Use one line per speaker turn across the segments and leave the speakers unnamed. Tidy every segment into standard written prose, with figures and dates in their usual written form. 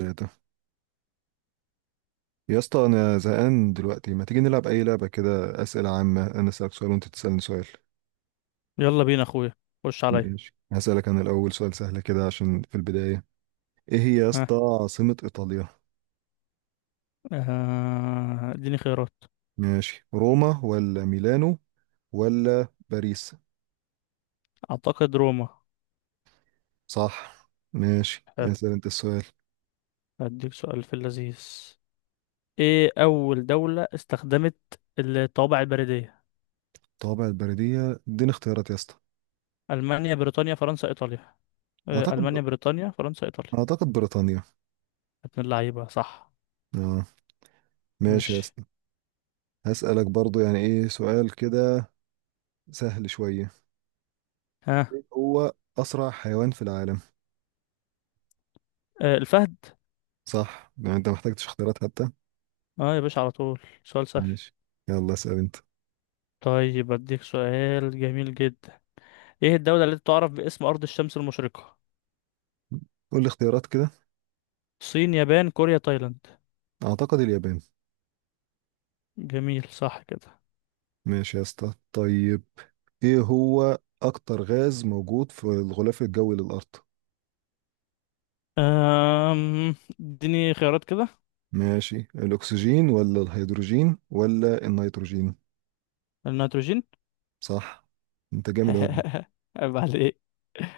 ايه ده يا اسطى، انا زهقان دلوقتي. ما تيجي نلعب اي لعبه كده اسئله عامه، انا اسالك سؤال وانت تسالني سؤال.
يلا بينا اخويا. خش عليا.
ماشي، هسالك انا الاول سؤال سهل كده عشان في البدايه. ايه هي يا
ها.
اسطى عاصمه ايطاليا؟
اديني خيارات.
ماشي، روما ولا ميلانو ولا باريس؟
اعتقد روما.
صح. ماشي،
حلو.
اسال انت السؤال.
هديك سؤال في اللذيذ. ايه اول دولة استخدمت الطوابع البريدية؟
طابع البريديه، اديني اختيارات يا اسطى.
المانيا، بريطانيا، فرنسا، ايطاليا.
اعتقد،
المانيا، بريطانيا، فرنسا، ايطاليا.
اعتقد بريطانيا.
ابن اللعيبة، صح.
اه. ماشي يا
مش
اسطى، هسالك برضو يعني ايه سؤال كده سهل شويه.
ها.
ايه هو اسرع حيوان في العالم؟
الفهد.
صح، لو انت محتاجتش اختيارات حتى.
اه يا باشا، على طول سؤال سهل.
ماشي، يلا اسأل انت.
طيب اديك سؤال جميل جدا. ايه الدولة التي تعرف باسم ارض الشمس المشرقة؟
قول لي اختيارات كده.
صين، يابان، كوريا، تايلاند.
اعتقد اليابان.
جميل، صح كده.
ماشي يا اسطى، طيب ايه هو اكتر غاز موجود في الغلاف الجوي للارض؟
أم، اديني خيارات كده.
ماشي، الاكسجين ولا الهيدروجين ولا النيتروجين؟
النيتروجين.
صح. انت جامد اوي.
عيب عليك.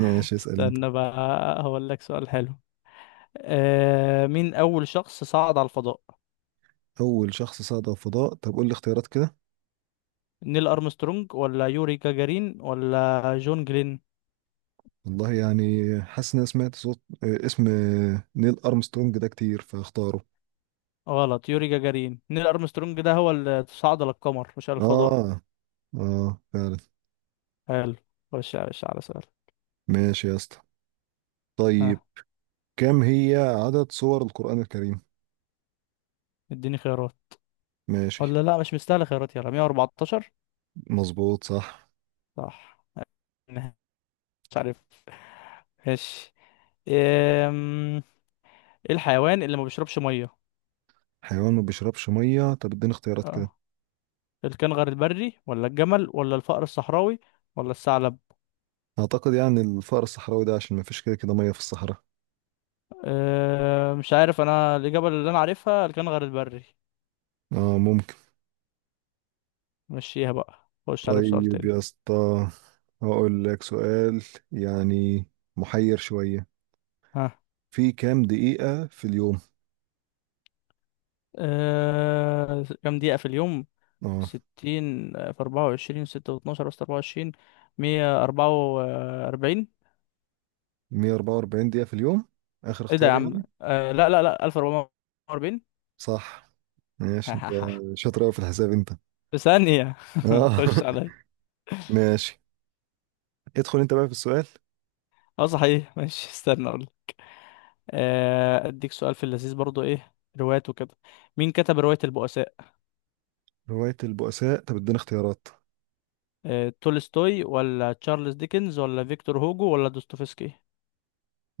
ماشي، اسأل انت.
استنى بقى، هقول لك سؤال حلو. أه، مين أول شخص صعد على الفضاء؟
اول شخص صعد على الفضاء؟ طب قول لي اختيارات كده.
نيل أرمسترونج ولا يوري جاجارين ولا جون جلين.
والله يعني، حاسس ان انا سمعت صوت اسم نيل ارمسترونج ده كتير فاختاره.
غلط، يوري جاجارين. نيل أرمسترونج ده هو اللي صعد للقمر مش على الفضاء.
اه، اه فعلا.
حلو. خش يا باشا على سؤال.
ماشي يا اسطى، طيب
ها.
كم هي عدد سور القرآن الكريم؟
اديني خيارات.
ماشي.
ولا لا، مش مستاهل خيارات. يلا 114.
مظبوط، صح.
صح. مش عارف. ماشي. ايه الحيوان اللي ما بيشربش ميه؟
حيوان ما بيشربش مية؟ طب اديني اختيارات كده.
اه، الكنغر البري ولا الجمل ولا الفأر الصحراوي ولا الثعلب.
اعتقد يعني الفأر الصحراوي ده، عشان ما فيش كده كده مية في الصحراء.
أه مش عارف، انا الاجابه اللي انا عارفها الكنغر البري.
اه، ممكن.
مشيها بقى، خش على بسؤال
طيب
تاني.
يا اسطى، هقول لك سؤال يعني محير شوية.
ها.
في كام دقيقة في اليوم؟
أه، كام دقيقه في اليوم؟
اه،
60 في 24، 6 و12، بس 24، 144.
144 دقيقة في اليوم، اخر
ايه ده يا
اختيار
عم؟
يعني.
أه لا لا لا، 1440.
صح. ماشي. انت شاطر قوي في الحساب انت.
في ثانيه.
اه
خش عليا.
ماشي، ادخل انت بقى في السؤال.
اه صحيح ماشي، استنى اقول. اديك سؤال في اللذيذ برضو. ايه، روايات وكده. مين كتب رواية البؤساء؟
رواية البؤساء؟ طب اديني اختيارات.
تولستوي ولا تشارلز ديكنز ولا فيكتور هوجو ولا دوستويفسكي.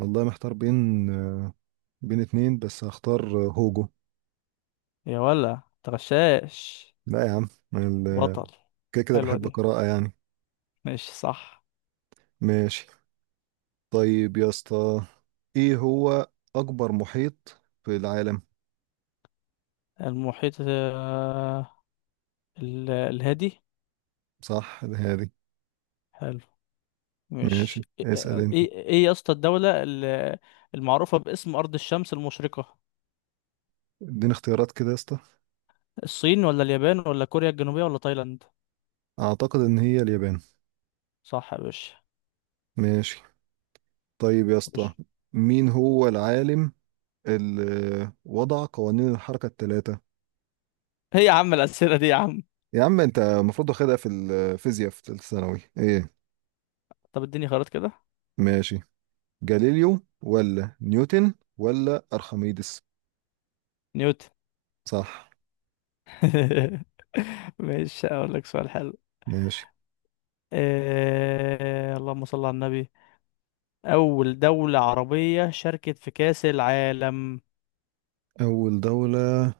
والله محتار بين بين اتنين، بس هختار هوجو.
يا ولا تغشاش.
لا يا عم. ال-
بطل.
كده كده
حلوة
بحب
دي.
القراءة يعني.
ماشي، صح.
ماشي. طيب يا اسطى، ايه هو أكبر محيط في العالم؟
المحيط، الهادي.
صح هذه.
حلو. مش
ماشي، اسأل
ايه
انت.
ايه إيه يا اسطى، الدولة المعروفة باسم أرض الشمس المشرقة؟
اديني اختيارات كده يا اسطى.
الصين ولا اليابان ولا كوريا الجنوبية ولا تايلاند.
أعتقد إن هي اليابان.
صح يا باشا.
ماشي. طيب يا اسطى،
خش.
مين هو العالم اللي وضع قوانين الحركة الثلاثة؟
ايه يا عم الأسئلة دي يا عم؟
يا عم انت المفروض واخدها في الفيزياء في ثالثه ثانوي، ايه.
طب اديني خيارات كده.
ماشي، جاليليو ولا نيوتن ولا ارخميدس؟
نيوتن.
صح.
ماشي، اقول لك سؤال حلو.
ماشي.
اللهم صل على النبي. اول دولة عربية شاركت في كأس العالم؟
اول دولة؟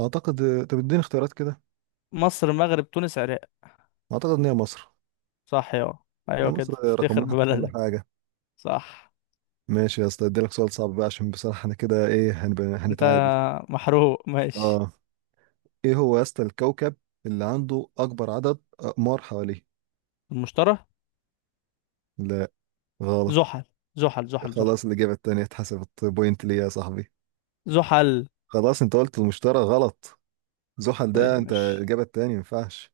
اعتقد. طب اديني اختيارات كده.
مصر، مغرب، تونس، عراق.
اعتقد ان هي مصر.
صح يا.
يا
ايوه
مصر،
كده،
رقم
افتخر
واحد في كل
ببلدك.
حاجة.
صح.
ماشي يا اسطى، اديلك سؤال صعب بقى، عشان بصراحة انا كده ايه،
انت
هنتعادل.
محروق، ماشي.
اه. ايه هو يا اسطى الكوكب اللي عنده اكبر عدد اقمار حواليه؟
المشترى.
لا، غلط.
زحل، زحل، زحل. زحل.
خلاص، الإجابة التانية اتحسبت بوينت ليا يا صاحبي.
زحل.
خلاص، انت قلت المشتري غلط. زحل ده
طيب،
انت
ماشي.
الإجابة التانية، ما ينفعش.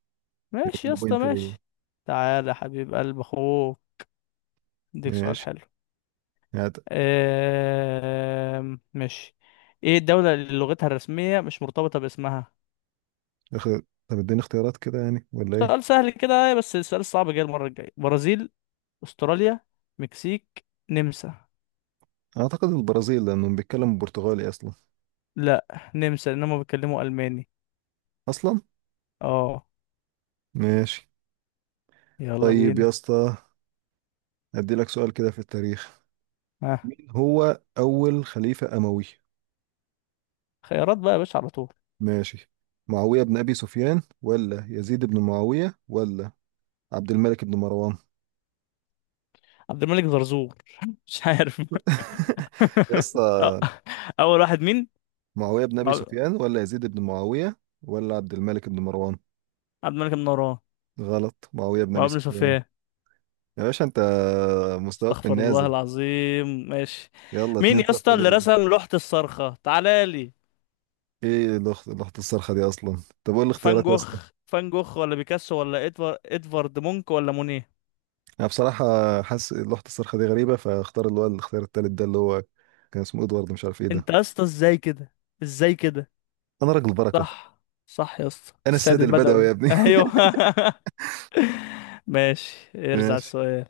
يبقى
ماشي يا
كده
اسطى،
بوينت ليا.
ماشي. تعالى يا حبيب قلب اخوه، اديك سؤال
ماشي.
حلو.
يعني
ماشي. ايه الدولة اللي لغتها الرسمية مش مرتبطة باسمها؟
اخ- طب اديني اختيارات كده يعني، ولا ايه؟
سؤال سهل كده بس السؤال الصعب جاي المرة الجاية. برازيل، استراليا، مكسيك، نمسا.
اعتقد البرازيل، لانهم بيتكلموا برتغالي اصلا.
لا، نمسا، انهم بيتكلموا الماني.
اصلا.
اه.
ماشي.
يلا
طيب يا
بينا.
اسطى، ادي لك سؤال كده في التاريخ.
ها.
مين هو اول خليفة اموي؟
خيارات بقى يا باشا على طول.
ماشي. معاوية بن ابي سفيان ولا يزيد بن معاوية ولا عبد الملك بن مروان؟
عبد الملك زرزور. مش عارف.
يا
أه،
اسطى.
اول واحد مين؟
معاوية بن ابي
مع-
سفيان ولا يزيد بن معاوية ولا عبد الملك بن مروان؟
عبد الملك النوران.
غلط، معاوية بن
مع
ابي
ابن
سفيان.
سفيان.
يا باشا انت مستواك في
استغفر الله
النازل.
العظيم، ماشي.
يلا
مين
2
يا اسطى
صفر
اللي
ليا.
رسم لوحة الصرخة؟ تعالى لي.
ايه اللوحة، اللوحة الصرخة دي اصلا؟ طب قول
فان
الاختيارات يا
جوخ،
اسطى.
فان جوخ ولا بيكاسو ولا ادوارد مونك ولا مونيه.
انا بصراحة حاسس اللوحة الصرخة دي غريبة، فاختار اللي هو الاختيار التالت ده، اللي هو كان اسمه ادوارد، مش عارف ايه
انت
ده.
يا اسطى، ازاي كده، ازاي كده.
انا راجل بركة.
صح. صح يا اسطى،
انا
السيد
السيد البدوي
البدوي،
يا ابني.
ايوه. ماشي، ارزع
ماشي.
السؤال.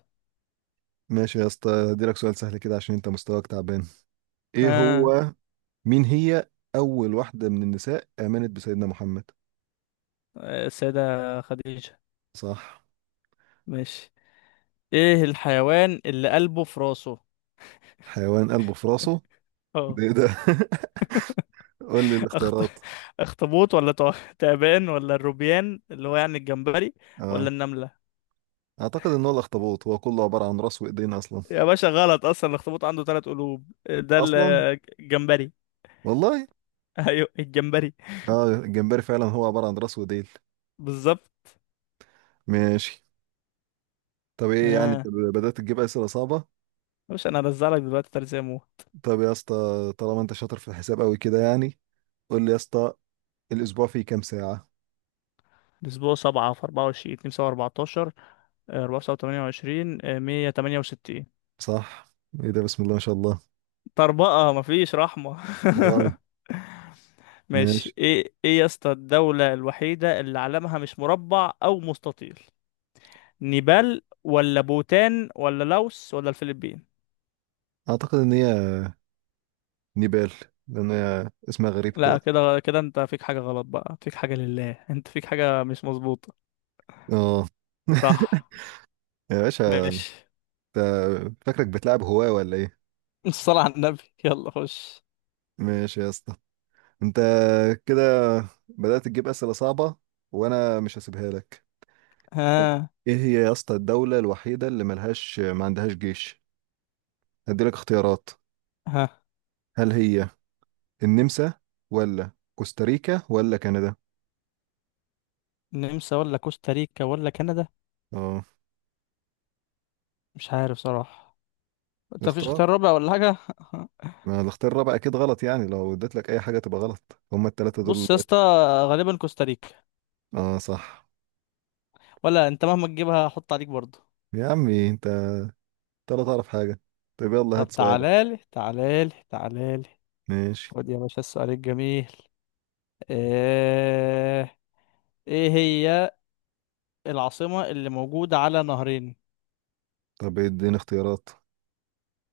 ماشي يا اسطى، هديلك سؤال سهل كده عشان انت مستواك تعبان. ايه
ها.
هو، مين هي اول واحدة من النساء امنت بسيدنا محمد؟
السيدة خديجة.
صح.
ماشي. ايه الحيوان اللي قلبه في راسه؟
حيوان قلبه في راسه؟ ده ايه ده؟ قول لي
أخط...
الاختيارات.
اخطبوط ولا تعبان ولا الروبيان اللي هو يعني الجمبري ولا
اه.
النملة.
اعتقد ان هو الاخطبوط، هو كله عباره عن راس وايدين اصلا.
يا باشا غلط، اصلا الاخطبوط عنده ثلاث قلوب. ده
اصلا.
الجمبري.
والله.
ايوه، الجمبري.
اه، الجمبري فعلا هو عباره عن راس وايدين.
بالظبط.
ماشي. طب ايه يعني،
اه
طب بدات تجيب اسئله صعبه.
باشا، انا هرزع لك دلوقتي تلاتة مو.
طب يا اسطى، طالما انت شاطر في الحساب قوي كده يعني، قول لي يا اسطى، الاسبوع فيه كام ساعه؟
الاسبوع سبعة في اربعة وعشرين، اتنين سبعة اربعتاشر، اربعة وسبعة تمانية وعشرين، مية تمانية وستين.
صح. ايه ده، بسم الله ما شاء الله.
طربقة مفيش رحمة.
اه. ماشي.
ماشي. ايه، ايه يا اسطى الدولة الوحيدة اللي علمها مش مربع او مستطيل؟ نيبال ولا بوتان ولا لاوس ولا الفلبين.
اعتقد ان هي نيبال، لان هي اسمها غريب كده.
لا، كده كده انت فيك حاجة غلط بقى، فيك حاجة لله، انت فيك حاجة مش مظبوطة.
اه
صح.
يا باشا
ماشي.
انت فاكرك بتلعب هواه ولا ايه؟
الصلاة على النبي، يلا خش.
ماشي يا اسطى، انت كده بدأت تجيب أسئلة صعبة، وانا مش هسيبها لك. طب.
ها.
ايه هي يا اسطى الدولة الوحيدة اللي ملهاش، ما عندهاش جيش؟ هديلك اختيارات.
ها.
هل هي النمسا ولا كوستاريكا ولا كندا؟
النمسا ولا كوستاريكا ولا كندا؟
اه.
مش عارف صراحة. انت مفيش
اختار.
اختيار رابع ولا حاجة؟
ما الاختيار الرابع اكيد غلط يعني، لو اديت لك اي حاجة تبقى غلط، هما التلاتة دول
بص يا اسطى، غالبا كوستاريكا.
اه صح.
ولا انت مهما تجيبها هحط عليك برضه.
يا عمي انت، انت لا تعرف حاجة. طب يلا هات
طب
سؤالك.
تعالالي، تعالالي، تعالالي.
ماشي.
خد يا باشا السؤال الجميل. ايه ايه هي العاصمة اللي موجودة على نهرين؟
طب اديني اختيارات.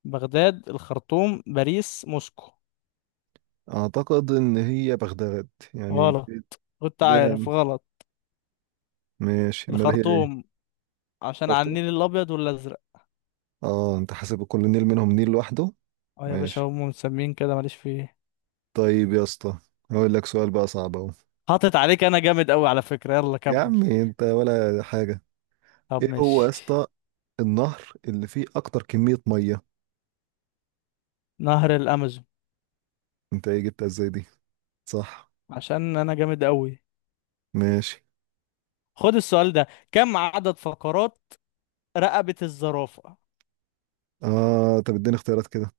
بغداد، الخرطوم، باريس، موسكو.
اعتقد ان هي بغداد، يعني.
غلط. كنت
ليه؟
عارف غلط.
ماشي امال هي ايه؟
الخرطوم، عشان على
شرطه.
النيل الأبيض والأزرق.
اه، انت حاسب كل نيل منهم نيل لوحده.
اه يا باشا،
ماشي.
هم مسمين كده، ماليش فيه.
طيب يا اسطى، هقول لك سؤال بقى صعب اهو.
حاطط عليك، أنا جامد أوي على فكرة، يلا
يا
كمل.
عمي انت ولا حاجه.
طب
ايه هو يا
ماشي.
اسطى النهر اللي فيه اكتر كميه ميه؟
نهر الأمازون.
انت ايه، جبتها ازاي دي؟ صح.
عشان أنا جامد أوي.
ماشي.
خد السؤال ده. كم عدد فقرات رقبة الزرافة؟
اه، طب اديني اختيارات كده.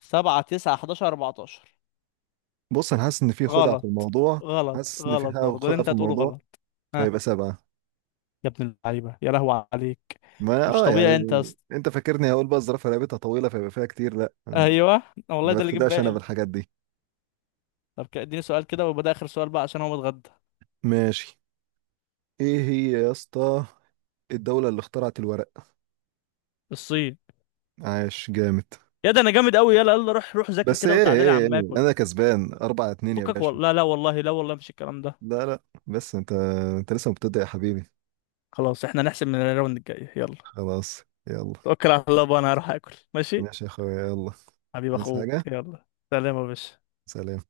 سبعة، تسعة، حداشر، أربعتاشر.
بص انا حاسس ان في خدعه في
غلط.
الموضوع.
غلط،
حاسس ان في
غلط
حاجه
برضه اللي
خدعه
أنت
في
هتقوله
الموضوع،
غلط.
فيبقى سبعه.
يا ابن اللعيبه، يا لهو عليك.
ما
مش
اه يعني،
طبيعي انت يا اسطى.
انت فاكرني هقول بقى الزرافه رقبتها طويله فيبقى فيها كتير؟ لا.
ايوه، والله
ما
ده اللي جه في
بتخدعش انا
بالي.
بالحاجات دي.
طب اديني سؤال كده ويبقى ده اخر سؤال بقى عشان هو متغدى.
ماشي. ايه هي يا اسطى الدولة اللي اخترعت الورق؟
الصين.
عاش، جامد.
يا ده انا جامد قوي. يلا يلا، روح روح ذاكر
بس
كده
ايه ايه,
وتعالى لي
إيه.
عم اكل.
انا كسبان اربعة اتنين يا
فكك
باشا.
والله، لا لا والله، لا والله، مش الكلام ده.
لا لا، بس انت، انت لسه مبتدئ يا حبيبي.
خلاص احنا نحسب من الراوند الجاي، يلا.
خلاص. يلا.
توكل على الله بقى، انا هروح اكل، ماشي.
ماشي يا اخويا، يلا.
حبيب
عايز
اخوك،
حاجة؟
يلا سلام يا باشا.
سلام.